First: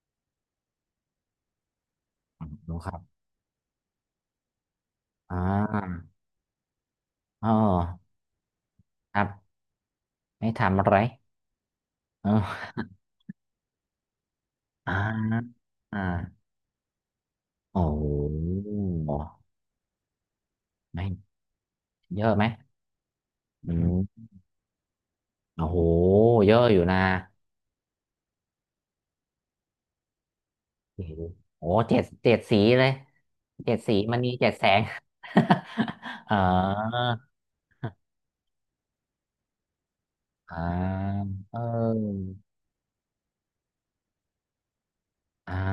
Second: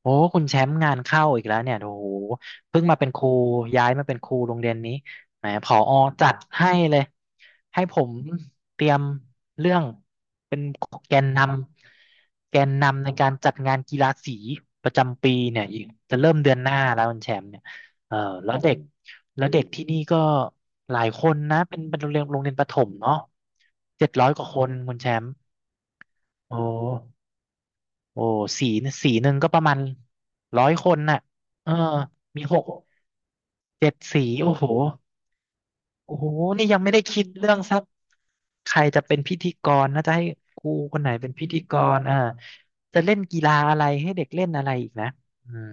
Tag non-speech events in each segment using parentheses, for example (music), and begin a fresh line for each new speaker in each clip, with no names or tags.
โอ้คุณแชมป์งานเข้าอีกแล้วเนี่ยโอ้โห
รู้
เพิ่ง
ครั
มาเป็น
บ
ครูย้ายมาเป็นครูโรงเรียนนี้
อ่
แหมผอ
า
จัดให้เลย
อ๋อ
ให้ผมเตรียม
ครับ
เรื่อง
ไม่
เป็น
ทำอะไร
แกนน
เ
ำแกน
ออ
นำในการจัดงานกีฬาสีป
อ่
ระจำปี
า
เนี่ยอีก
อ่
จะเริ่ม
า
เดือนหน้าแล้วคุณแชมป์เนี่ย
โอ้โห
เออแล้วเด็กแล้วเด็กที่นี่ก็หลา
ไม่
ยคนนะเป็นโรงเรี
เย
ยน
อะ
โร
ไห
ง
ม
เรียนประถมเนาะ
อืม
700กว่าคนคุณแชมป์
โอ้โหเย
โอ้
อะอยู่นะ
โอ้สีสีหนึ่งก็ประมาณร้อยคน
โอ้โห
น่ะ
โอ้
เออ
เจ็ด
มีห
สี
ก
เลย เจ็ด
เจ็
สี
ด
มัน
สี
มีเจ็
โอ้
ดแส
โห
ง
โอ้
(laughs)
โห
เออ
นี่ยังไม่ได้คิดเรื่องสักใครจะเป็นพิธีกรนะจะให้
อ่า
ครูคนไหนเป็นพิ
เอ
ธี
อ
กรจะเล่นกีฬาอะไรให้เด็กเล่นอะไรอีกนะอื
อ่า
ม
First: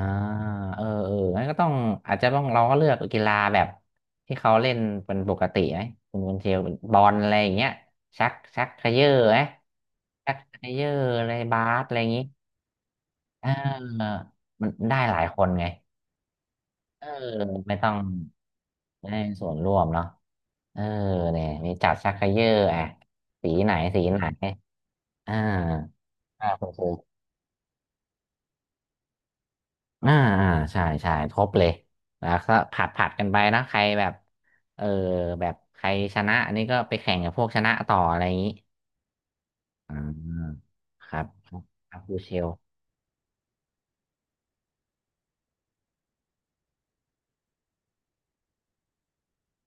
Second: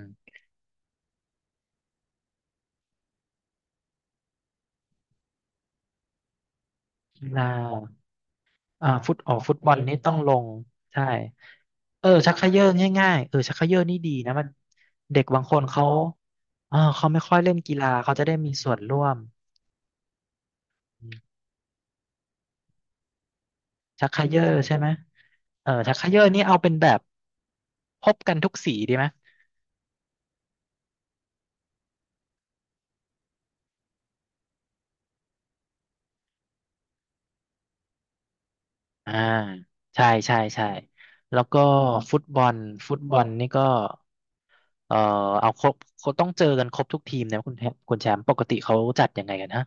เอองั้นก็ต้องอาจจะต้องเราก็เลือกกีฬาแบบที่เขาเล่นเป็นปกติไหมคุณเชลเป็นบอล
กี
อะไรอ
ฬา
ย่างเงี้ยชักเขย่อไหม
ฟุตบอลนี่ต้องล
ชัก
ง
เขย่อ
ใช่
อะไรบาสอะไรอ
เอ
ย่า
อ
งงี้
ชักเขย่อง่ายๆเออ
เอ
ชักเขย่อนี่ดี
อ
นะมัน
มันได้ห
เด็
ลาย
ก
ค
บาง
น
คน
ไง
เขาเออ
เออ
เขาไม่ค่อยเล่นกี
ไม่
ฬา
ต้อง
เขาจะได้มีส่วนร่ว
ได้
ม
ส่วนร่วมเนาะเออเนี่ยมีจัดชักเขย่ออ่ะสีไหนสี
ชัก
ไห
ไค
น
เยอร์ใช่ไหม
อ่
เออชักไค
า
เยอร์นี่
อ่า
เอา
คุ
เป็
ณ
น
เช
แบ
ล
บพบกันทุกสีดีไหม
อ่าอ่าใช่ครบเลยแล้วก็ผัดกันไปนะใครแบบเออแบบใครชนะอันนี้ก็ไปแข่งกับพวกชนะต่ออะไรอย่างนี้
อ่า
อ่
ใช่ใช่
า
ใช่
ครับ
แล้ว
ครั
ก็
บครับบู
ฟุต
เช
บอล
ล
ฟุตบอลนี่ก็เออเอาครบเขาต้องเจอกันครบทุกทีมนะคุณแชมป์ปกติเขาจัดยังไงกันฮะ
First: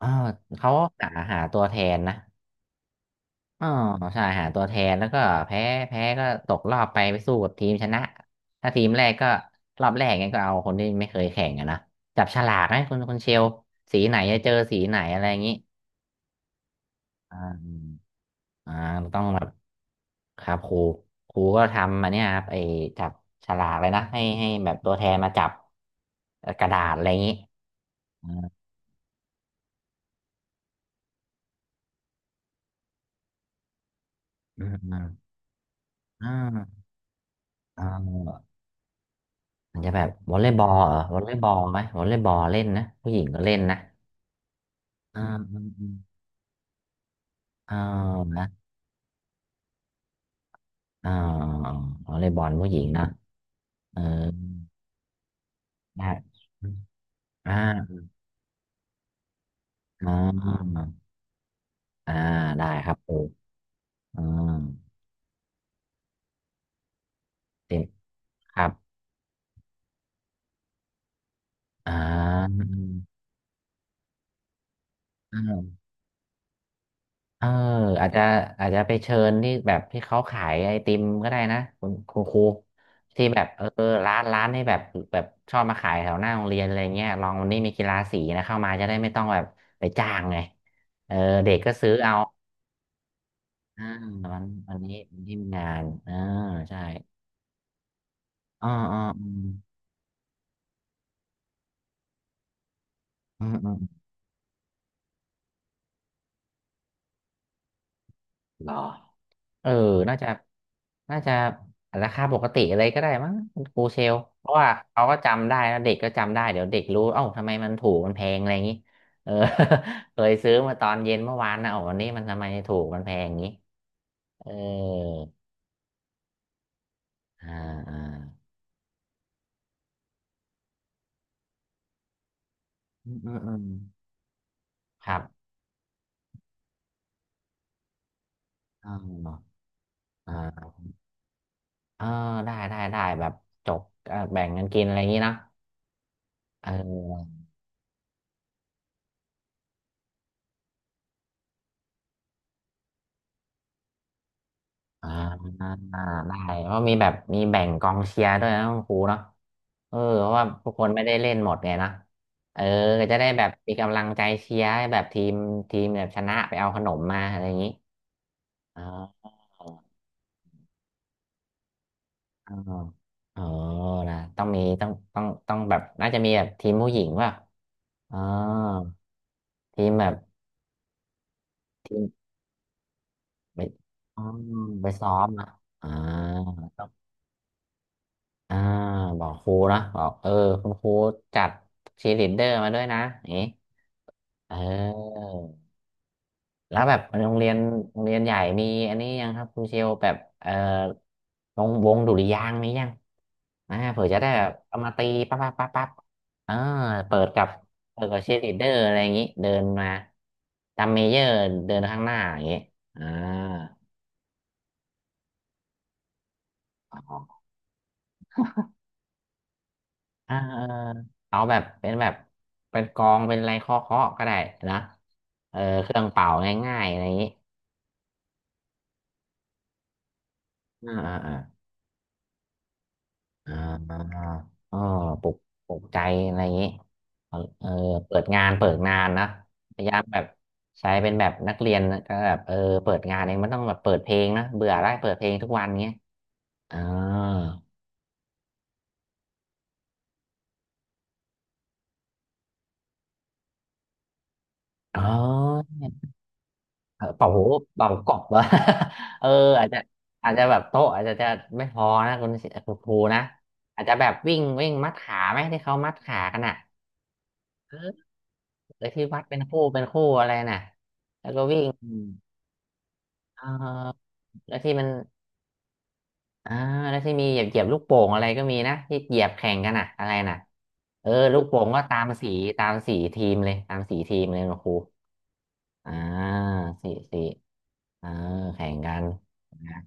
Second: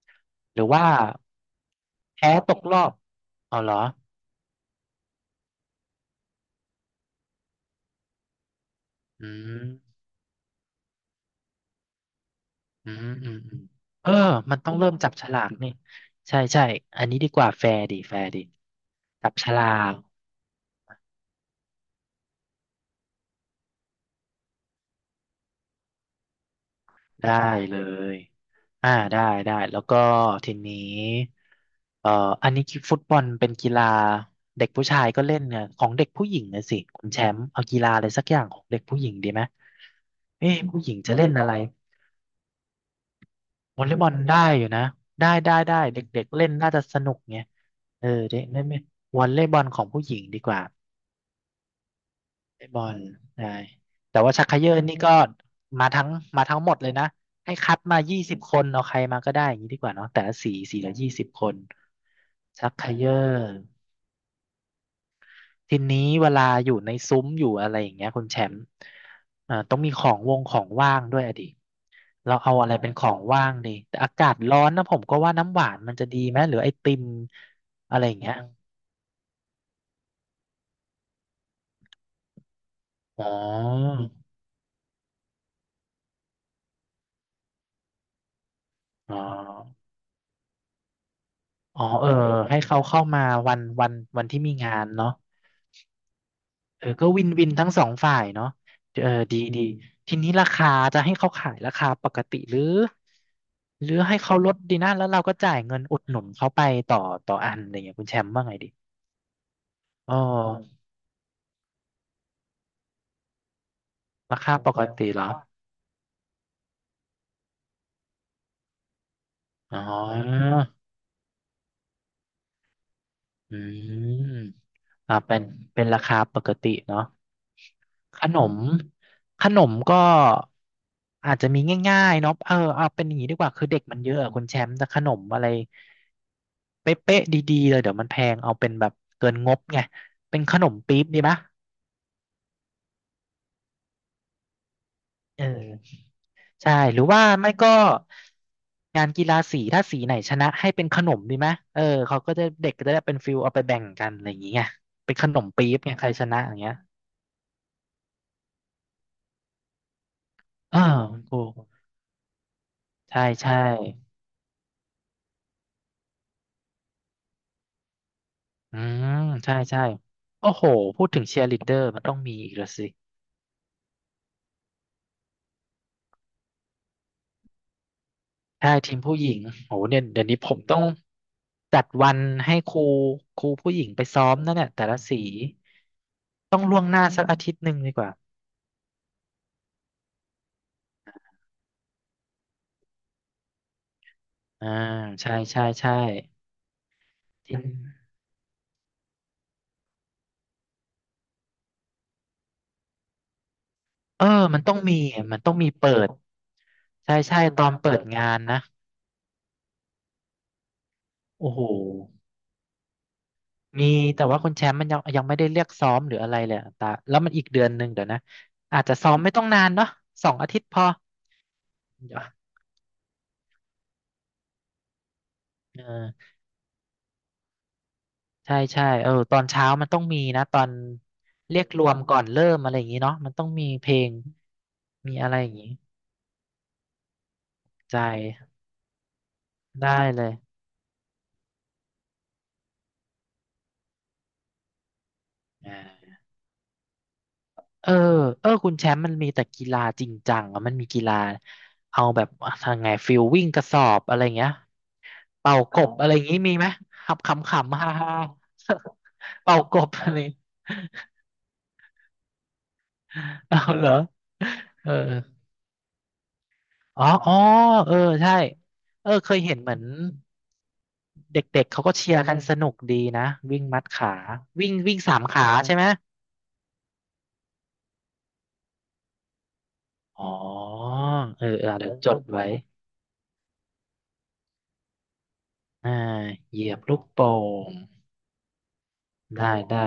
ออ
หรือ
เขา
ว่า
หาตัวแทนนะ
แพ้ตกรอบเอา
อ๋อ
เหรอ
ใช่หาตัวแทนแล้วก็แพ้แพ้ก็ตกรอบไปไปสู้กับทีมชนะถ้าทีมแรก
อื
ก็รอบ
ม
แรกงั้นก็เอาคนที่ไม่เคยแข่งอะนะจับฉลากให้
อื
ค
ม
น
อื
ค
ม
นเช
อื
ล
ม
สี
เออ
ไหนจะเจอ
มันต้อง
สี
เริ่
ไห
ม
น
จับ
อะไร
ฉ
อย่า
ลา
ง
ก
นี้
นี่ใช่ใช่อันนี้ดี
อ่า
กว่าแฟร์ดีแฟร์ดี
อ่าต้อง
จับ
แบ
ฉ
บ
ลาก
ครับครูก็ทำมาเนี่ยครับไอ้จับฉลากเลยนะให้แบบตัวแทนมาจับกระดาษอะไรอย่างนี้
ได้เลย
อ่า
อ่าได้ได้แล้วก็ทีนี้เอ่ออันนี้ฟุตบอลเป็นกีฬา
อื
เด็ก
ม
ผู้
อื
ชา
ม
ยก็เล่นไงของเด็กผู้
อ่
หญิงนะสิ
า
คุณแชมป์เอากี
อ่
ฬาอะไรสักอย่า
า
งของเด็กผู้หญิงดีไหม
มันจะแบบวอลเลย์
เอ๊ะ
บอล
ผู้ห
เห
ญิ
ร
ง
อ
จะ
วอล
เล่
เล
น
ย์บ
อะ
อ
ไร
ลไหมวอลเลย์บอลเล่นนะผู้หญิงก็เล่นนะ
วอลเลย์บอลได้อยู่นะ
อ่า
ได้ได้
อืม
ได้
อืม
เด็กๆเล่นน่าจะสนุกไง
อ่า
เออเด็ก
นะ
เล่นไหมวอลเลย์บอลของผู้หญิงดีกว่า
อ่าวอลเลย์บอล
ไต
ผู้หญิ
บ
ง
อล
นะ
ใช่
เออ
แต่ว่าชักเขย่อนี่ก็มาทั้ง
ได้
มาทั้งหมดเลยนะให้คัด
อ่า
มายี่สิบคนเอาใครมาก็ได้อย่างนี้ดีกว่า
อ่
เนาะแต่ละสีสี
า
ละยี่สิบคน
อ่าได้
ชักเข
ครับค
ย่
รู
อ
อ่า
ทีนี้เวลาอยู่ในซุ้มอยู่อะไร
เต็ม
อย่างเงี้ยคุณแชม
ค
ป์
รับ
อ่าต้องมีของว่างด้วยอะดิ
อ่
เราเอา
า
อะไรเป็นของว่างดีแต่อากาศร้อนนะผมก็ว่า
เอ
น้ำหวาน
อ
มันจะดีไหมหรือไอติม
เออ
อะไร
อาจ
อย่าง
จะ
เงี้ย
อาจจะไปเชิญที่แบบที่เขาขายไอติมก็ได้นะคุณครู
อ๋
ที่
อ
แบบเออร้านที่แบบแบบชอบมาขายแถวหน้าโรงเรียนอะไรเงี้ยลองวันนี้มีกีฬาสีนะเข้ามาจะได้ไม่
อ๋อ
ต้องแบบไปจ้างไงเออเด็กก็
อ๋อ
ซื้อ
เออ
เอา
ให้เขาเข้ามาวัน
อ่า
วันวัน
วั
ที่
น
มีงา
วัน
น
นี้
เนาะ
วันที่มีงานอ่าใช่
เออก็วินวินทั้งสองฝ่ายเนาะ
อ๋ออ๋อ
เออ
อื
ดี
ม
ดีทีนี้ราคาจะให้เขาขายราคาปกติหรือ
อืมอืม
หรือให้เขาลดดีนะแล้วเราก็จ่ายเงินอุดหนุนเขาไปต่อต่ออันอะไรเงี้ยคุณแชมป์ว่าไง
เห
ดี
รอ เออ
อ๋อ
น่าจะน่าจะราคาปกติอะไรก็ได้มั้งคุณครูเชล
รา
เพ
คา
ราะว่า
ปก
เขา
ติ
ก็
เหรอ
จำได้นะเด็กก็จำได้เดี๋ยวเด็กรู้เอ้าทำไมมันถูกมันแพงอะไรอย่างนี้เออ
อ๋อ
(laughs) เคยซื้อมาตอนเย็นเมื่อวานนะโอ้วันนี้มันทำไมถูกมันแพงอย่างนี้
อืม
เอ
อ่า
อ
เป็นเป็นราคาปกติเนาะ
อ่าอ่า
ขนมขนมก็อาจจะมีง่ายๆเนาะเออเอาเป็นอ
อื
ย่า
ม
งนี้
อื
ดี
ม
ก
อื
ว่า
ม
คือเด็กมันเยอะอะคุณแชมป์แต่ข
ค
น
รั
มอะ
บ
ไรเป๊ะๆดีๆเลยเดี๋ยวมันแพงเอาเป็นแบ
อ่
บเกินง
า
บไงเป็นข
อ่า
นมปี๊บดีปะ
เออได้ได้ได้แบบจกแบ่งกันกินอะไรอย่างนี้เนอะ
เออใช่หรือ
เออ
ว่าไม่ก็งานกีฬาสีถ้าสีไหนชนะให้เป็นขนมดีไหมเออเขาก็จะเด็กก็จะได้เป็นฟิลเอาไปแบ่งกันอะไรอย่างเงี้ย
อ่
เป็นขนม
าได้
ปี๊บ
เ
ไงใครชนะอย่าง
พ
เงี้ย
ราะมีแบบมีแบ่งกองเชียร์ด้วยนะคุณครูเนาะ เออเพราะว่าทุก
อ่า
คนไม่ได้
คุณ
เล่
ค
น
รู
หมดไงนะเออก็จะ
ใช่
ได้แบบ
ใช่
มีกำลังใจเชียร์ให้แบบทีมทีมแบบชนะไปเอาขนมมาอะไรอย่างนี้
อื
อ๋
ม
อ
ใช่ใช่โอ้โหพูดถึงเชียร์ลีดเดอร์มันต้องมีอี
อ๋อ
กแล้วสิ
อ๋อนะต้องมีต้องแบบน่าจะมีแบบทีมผู้หญิงว่าอ๋อ
ใช่ทีมผู้หญิงโห
ทีม
เนี่
แบ
ย
บ
เดี๋ยวนี้ผมต้องจัด
ทีม
วันให้ครู
ไป
ผู้หญิงไป
อ๋
ซ้
อ
อมนั่นเนี่ยแต่
ไป
ละ
ซ้อ
สี
มนะอ่า
ต้องล่ว
ต้อ
ง
ง
หน้าสักอาทิตย์หนึ่งดีกว่า
อ่าบอกครูนะบอกเออคุณครูจัดชีลิดเดอร์มาด้วยนะอย่างนี้เอ
อ่าใช่ใช่
อ
ใช่
แล้วแบบโรงเรี
จ
ยน
ริง
โรงเรียนใหญ่มีอันนี้ยังครับคุณเชลแบบเอ่อวงดุริยางค์มียังอ่าเผื่อจะ
เออ
ได้แบบเอามาตีปั๊
มั
บ
น
ปั๊
ต้
บ
อง
ปั๊
มี
บปั๊บ
เปิด
เออ
ใช่
เปิด
ใช่
กับ
ตอนเปิ
เปิ
ด
ดกับ
งา
เชีย
น
ร์ลีด
นะ
เดอร์อะไรอย่างงี้เดินมาตามเมเยอร์
โอ้โห
เดินข้างหน้าอย่างงี้อ่า
มีแต่ว่าคุณแชมป์มันยังไม่ได้เรียกซ้อมหรืออะไรเลยอะตา
อ๋
แล้
อ
วมันอีกเดือนหนึ่งเดี๋ยวนะอาจจะซ้อมไม่ต้องนานเนาะสอ
อ่า
งอา
เอ
ทิ
อ
ตย์พอ
เอาแบบเป็นแบบ
เดี๋ยว
เป็นกองเป็นอะไรเคาะๆก็ได้นะเออ
เอ
เครื่อง
อ
เป่าง่ายๆอะไรอย่างงี้
ใช่ใช่เออตอนเช้ามันต้องมีนะตอน
อ่าอ่า
เรียกรวมก่อนเริ่มอะไรอย่างนี้เนาะมันต้อง
อ่
มีเพลง
าอ๋อ
มี
ปลุ
อะไร
ก
อย่างนี้
ปลุกใจอะไรอย่างนี้เอาเออเปิด
ใจ
งานเปิดงานนะพยายา
ได้
มแบ
เล
บ
ย
ใช้เป็นแบบนักเรียนก็แบบเออเปิดงานเองมันต้องแบบเปิดเพลงนะเบื่อได้เปิดเพลงทุกวัน
อ่
เงี้ย
า
อ่า
เออเออคุณแชมป์มันมีแต่กีฬาจริงจังอะมันมีกีฬาเอาแบบทางไงฟิลวิ่งกระสอบอะไรเงี้ย
อ๋อ
เป่ากบอะไรอย่างงี้มีไหม
เออ
ขับ
เป่าหู
ขำขำๆ
เป่า
ฮ่า
ก
ฮ่า
บวะ
(laughs)
(laughs) เออ
ๆเป่า
อาจ
ก
จะ
บอะไร
อาจจะแบบโต๊ะอาจจะไม่พอนะคุณครูนะ
(laughs) เอา
อา
เห
จ
รอ
จะแบบวิ่งวิ่ง
เอ
มั
อ
ดขาไหมที่เขามัดขากันอ่ะ
อ๋ออ๋อเออ
เออ
ใช่
เลยที่
เออ
วัด
เค
เป็
ย
น
เห็
คู่
นเหมือ
เป็
น
นคู่อะไรน่ะแล้ว
เด
ก็วิ่
็
ง
กๆเขาก็เชียร์กันสนุกดีนะ
เอ
วิ่งมัด
อ
ขา
แล้ว
วิ่
ที่
ง
มัน
วิ่งสามขาใช่ไหม
อ่าแล้วที่มีเหยียบลูกโป่งอะไรก็มีนะที่เหยียบแข่งกันอ่ะอะไร
อ๋อ
น่ะเออลู
เอ
ก
อ
โป่
เอ
ง
อ
ก็
เดี๋ยว
ตาม
จด
สี
ไว้
ตามสีทีมเลยตามสีทีมเลยนะครู อ่า
อ่าเหยียบ
สี
ลูก
สี
โป่ง
เออแข่งกัน
ได้
นะ
ได้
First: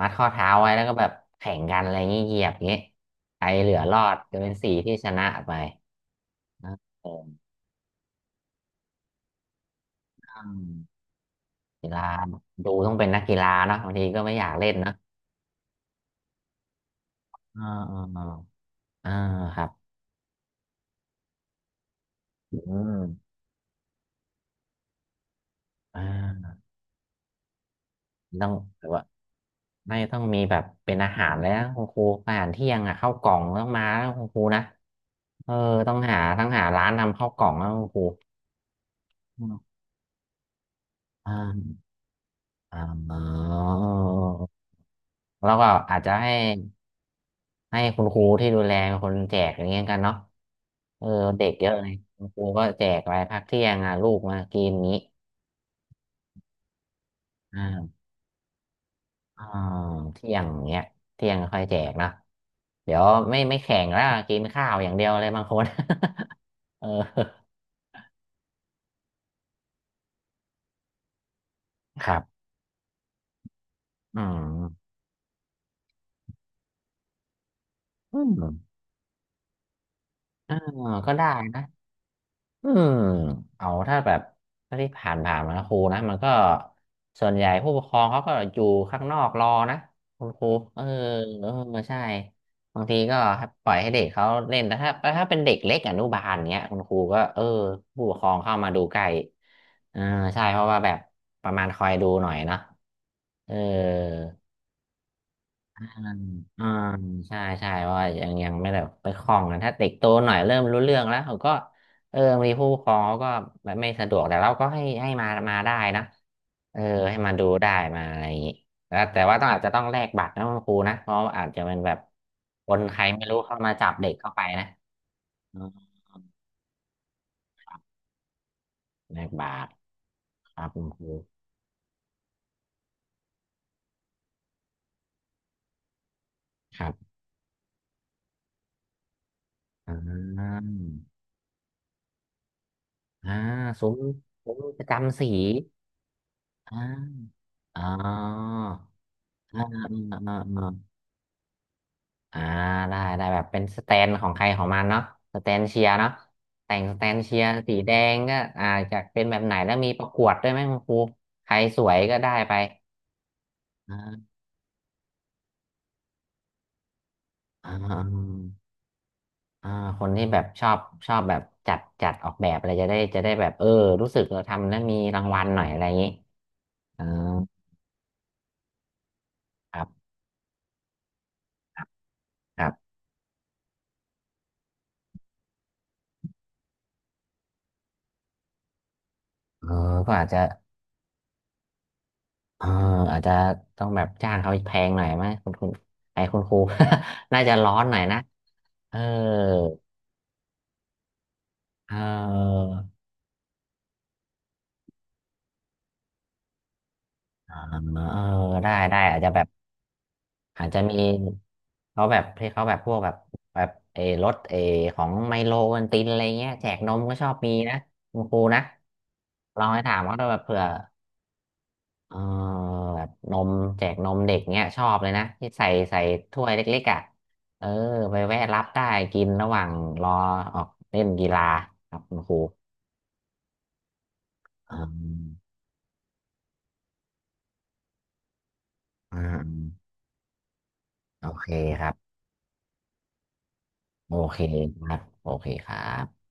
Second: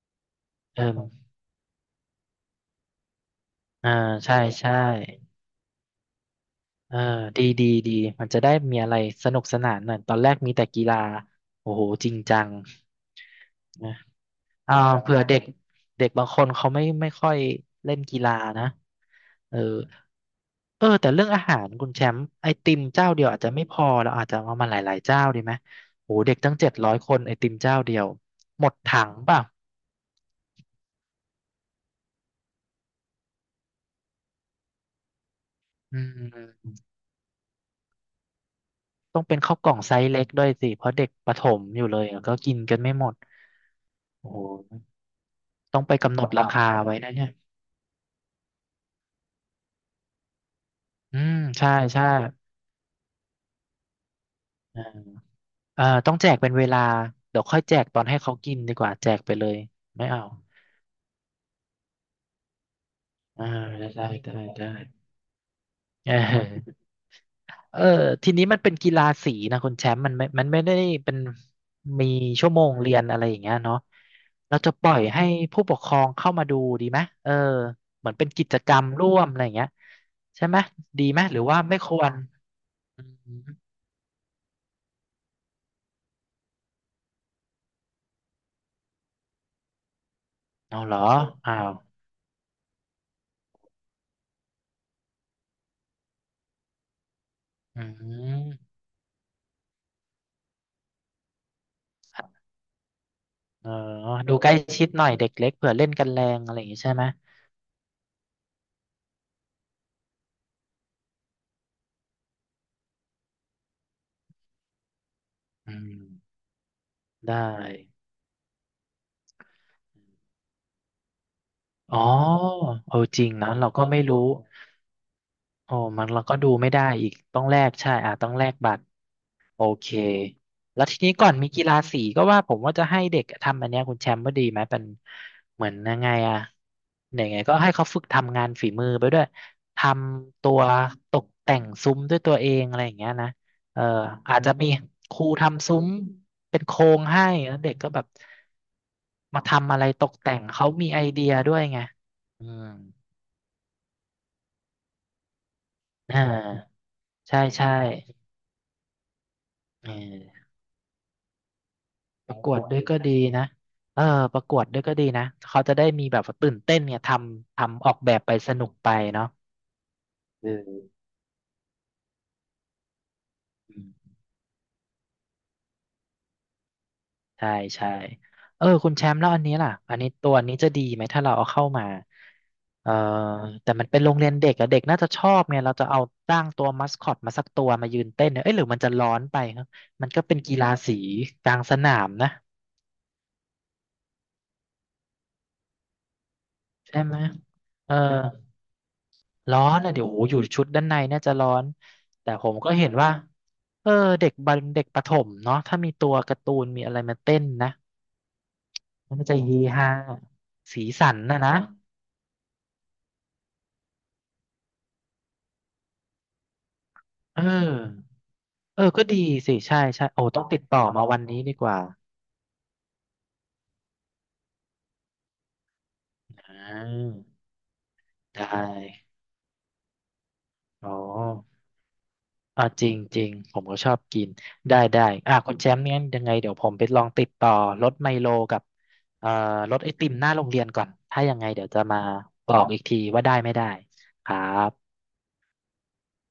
มัดข้อเท้าไว้
เอ
แล้วก็แบบ
อ
แข่งกันอะไรงี้เหยียบอย่างงี้ใครเหลือ
อ่า
รอด
ใช่
จะเป็นสี
ใช่
ที่ชนะไปนะ
เออ
เออ
ดีดีดีมันจะได้มีอะไรสนุกสนานหน่อยตอนแรก
อื
มีแต่กีฬา
ม
โอ้โห
กีฬา
จริงจัง
ดูต้องเป็นนักกีฬาเนาะบา
นะ
งทีก็ไม่อยากเล่น
อ่า
เนาะ
เผื่อเด็กเด็กบางคนเขาไม่ค่อย
อ่า
เล่
อ่า
นกี
อ่า
ฬานะ
อ่า
เอ
ค
อ
รับ
เออแต่เรื่องอาหารคุณแชมป์ไอ
อื
ติมเจ้าเดียว
ม
อาจจะไม่พอเราอาจจะเอามาหลายๆเจ้าดีไหม
อ่
โอ้โหเด็ก
า
ตั้ง700คนไอติมเจ้าเดียว
ต้อง
หมด
แบบ
ถั
ว่า
งเปล่ะ
ไม่ต้องมีแบบเป็นอาหารเลยนะคุณครูอาหารเที่ยงอ่ะข้าวกล่องต้องมาแล้วคุณครูนะเออต้อ
อื
งหา
ม
ร้านทำข้าวกล่องแล้วคุณครู
ต้องเป็น
อื
ข้าวกล่อ
ม
งไซส์เล็กด้วยสิเพราะเด็กประถม
อ่า
อยู่เลยอะก็กินกัน
อ่า
ไม่หมด
อ๋อ
โอ้โห
แล้วก็
ต้องไป
อาจจะ
กำหนด
ให้
ราคาไว้นะเนี่ย
ให้คุณครูที่ดูแลเป็นคนแจกอย่างเงี้ยกันเนาะเออ
อืม
เด็กเย
ใช่
อะเลย
ใช่
คุณครูก็แจกไปพักเที่ยงอ่ะลูกมากิน
อ่า
นี้
ต้องแจกเป็นเวลาเดี๋ยวค่อ
อ่า
ยแจกต
ี้
อนให้เขากินดีกว่าแจกไป
อ่า
เลยไม่เอา
เที่ยงเงี้ยเที่ยงค่อยแจกนะเดี๋ยวไม่
อ่า
ไม่แข่ง
ได้
แล้ว
ได้
กิน
ได้
ข้า
ได้
วอย่างเดียวเลยบางคน
เ
(laughs)
ออ
เออ
เออทีนี้มันเป็นกีฬาสีนะคุณแชมป์มันไม่ได้เป็นมี
ครับ
ชั่วโมงเรียนอะไรอย่างเงี้ยเนาะ
อื
เราจะป
ม
ล่อยให้ผู้ปกครองเข้ามาดูดีไหมเออเหมือน
อื
เป็นกิจ
ม
กรรมร่วมอะไรอย่างเงี้ยใช่
อ่า
ไหมดี
ก็
ไหม
ได้
หรือว่า
นะ
ไม่ควร
อืม
อืม
เอาถ้าแบบถ้าที่ผ่านมานะครูนะมันก็ส่วนใหญ่ผู้ปกครองเขาก็อยู่ข้างนอกรอนะคุณครูเอ
เอา
อ
เหรอ
เออ
อ้าว
ใช่บางทีก็ปล่อยให้เด็กเขาเล่นแต่ถ้าเป็นเด็กเล็กอนุบาลเนี้ยคุณครูก็เออ
อื
ผู้ปกครองเข้ามา
ม
ดูใกล้เออใช่เพราะว่าแบบประมาณคอยดูหน่อยเนาะเออ
เออดูใกล้ชิดหน่อยเด็กเล็กเผื่อ
อื
เล่นกันแร
ม
งอะไรอ
อื
ย่าง
ม
งี้ใช่ไหม
ใช่ใช่ว่ายังไม่แบบไปคล่องกันถ้าเด็กโตหน่อยเริ่มรู้เรื่องแล้วเขาก็เออมีผู้ปกครองเขาก็แบบไม่สะดวกแต่เราก็ให้มาได้
อืม
นะเออให้มา
ได้
ดูได้มาอะไรอย่างงี้แล้วแต่ว่าต้องอาจจะต้องแลกบัตรนะคุณครูนะเพราะอาจจะเป็นแบ
อ๋
บ
อ
คน
เอ
ใค
อ
ร
จ
ไม่
ริง
รู้
นะ
เข้า
เรา
มา
ก็
จับ
ไม่
เด็ก
รู้
เข้าไปนะอืม
โอ้มันเราก็ดูไม่ได้อีกต้องแลกใช่อ่ะต้องแลกบัตร
แลกบั
โอ
ตร
เค
ครับ
แล้
คุ
ว
ณ
ที
ครู
นี้ก่อนมีกีฬาสีก็ว่าผมว่าจะให้เด็กทำอันเนี้ยคุณแชมป์ว่าดีไหมเป็นเหมือนยังไงอะ
ครับ
ยังไงก็ให้เขาฝึกทำงานฝีมือไปด้วย ท
อ่
ำตั
า
วตกแต่งซุ้มด้วยตัวเองอะไรอย่างเงี้ยนะ
อ่า
เออ
ซุ้ม
อาจจะ
ซุ้ม
มี
ประ
ค
จำ
รู
สี
ทำซุ้มเป็นโคร
อ่า
งให้แล้วเด็ก
อ๋
ก็
อ
แบบมา
อ่า
ทำ
อ่
อะไรตก
า
แต่ง
อ่า
เขามีไอเดียด้วยไง
อ่า
อืม
ได้ได้แบบเป็นสแตนของใครของมันเนาะสแตนเชียร์เนาะ
อ่
แต่
า
งสแตนเชี
ใช่
ยร์
ใช่
สีแดงก็อ่าจะเป็นแบบไหนแล้ว
เอ
มีประกวดด้ว
อ
ยไหมคุณครูใครสวยก็ได้
ประก
ไป
วดด้วยก็ดีนะ
อ่
เออ
า
ประกวดด้วยก็ดีนะเขาจะได้มีแบบว่าตื่นเต้นเนี่ยทำ
อ่า
ทำออ
อ่า
กแบบไปสนุกไปเนาะ
อ่าคนที่แบบชอบ
เอ
ชอบแบบจัดออกแบบอะไรจะได้แบบเออ
ออืม
รู้สึกเราทำแล้วมีรางวัลหน่อยอะไรอย่างนี้อ่า
ใช่ใช่เออคุณแชมป์แล้วอันนี้ล่ะ
ครั
อันนี้
บ
ตัวนี้จะดีไหมถ้าเราเอาเข้ามา
ครั
เอ
บ
อแต่มันเป็นโรงเรียนเด็กอะเด็กน่าจะชอบเนี่ยเราจะเอาตั้างตัวมัสคอตมาสักตัวมายืนเต้นเนี่ยเอ้ยหรือมันจะร้อนไปครั
เอ
บ
อ
มัน
ก็
ก็
อาจ
เป็
จะ
นกีฬาสีกลางสนามนะ
เอออาจจะต้องแบบจ้างเขาแพงหน่อยไหมคุณไอ้คุณครู
ใช่ไหม
(laughs) น่าจะร้อน
เอ
ห
อ
น่อยนะเออ
ร้อนอ่ะเดี๋ยวโอ้โหอยู่ชุดด้านในน่าจะร้อน
เอ
แต่ผม
อ
ก็เห็นว่าเออเด็กบันเด็กประถมเนาะถ้ามีตัวการ์ตูนมีอะไรมาเต้น
อ่า
นะ
เออได้ได้อาจ
มัน
จะ
จะ
แบบ
เฮฮา
อาจจะ
สี
มี
สันนะนะ
เขาแบบที่เขาแบบพวกแบบแบบเออรถเออของไมโลวันตินอะไรเงี้ยแจกนมก็ชอบ
เอ
มีนะ
อ
คุณครูนะ
เออก็ดีสิ
ลองไป
ใช่
ถาม
ใช่
เขา
โอ้
ดูแบ
ต้
บ
อง
เผื่
ติ
อ
ดต่อมาวันนี้ดีกว่า
เออแบบนมแจกนมเด็กเงี้ยชอบเลยนะที่ใส่ถ้วย
อ่า
เล็กๆอ่ะเออไปแวะ
ได้
รับได้กินระหว่างรอออก
อ๋อ
เล่นกีฬาครับคุณครู
จริงจริงผมก็ชอบกินได้
อื
ได้อ่ะคุ
ม
ณแชมป์เนี่ยยังไงเดี๋ยวผมไปลองติดต่อรถไมโลกับ
อื
เอ่อร
ม
ถไอติมหน้าโรงเรียนก่อนถ้า
โอ
ยังไง
เค
เดี๋ยวจะ
ครั
มา
บ
บอกอีกทีว่าได้ไม่ได้
โอ
ครั
เคค
บ
รับโอเคครับ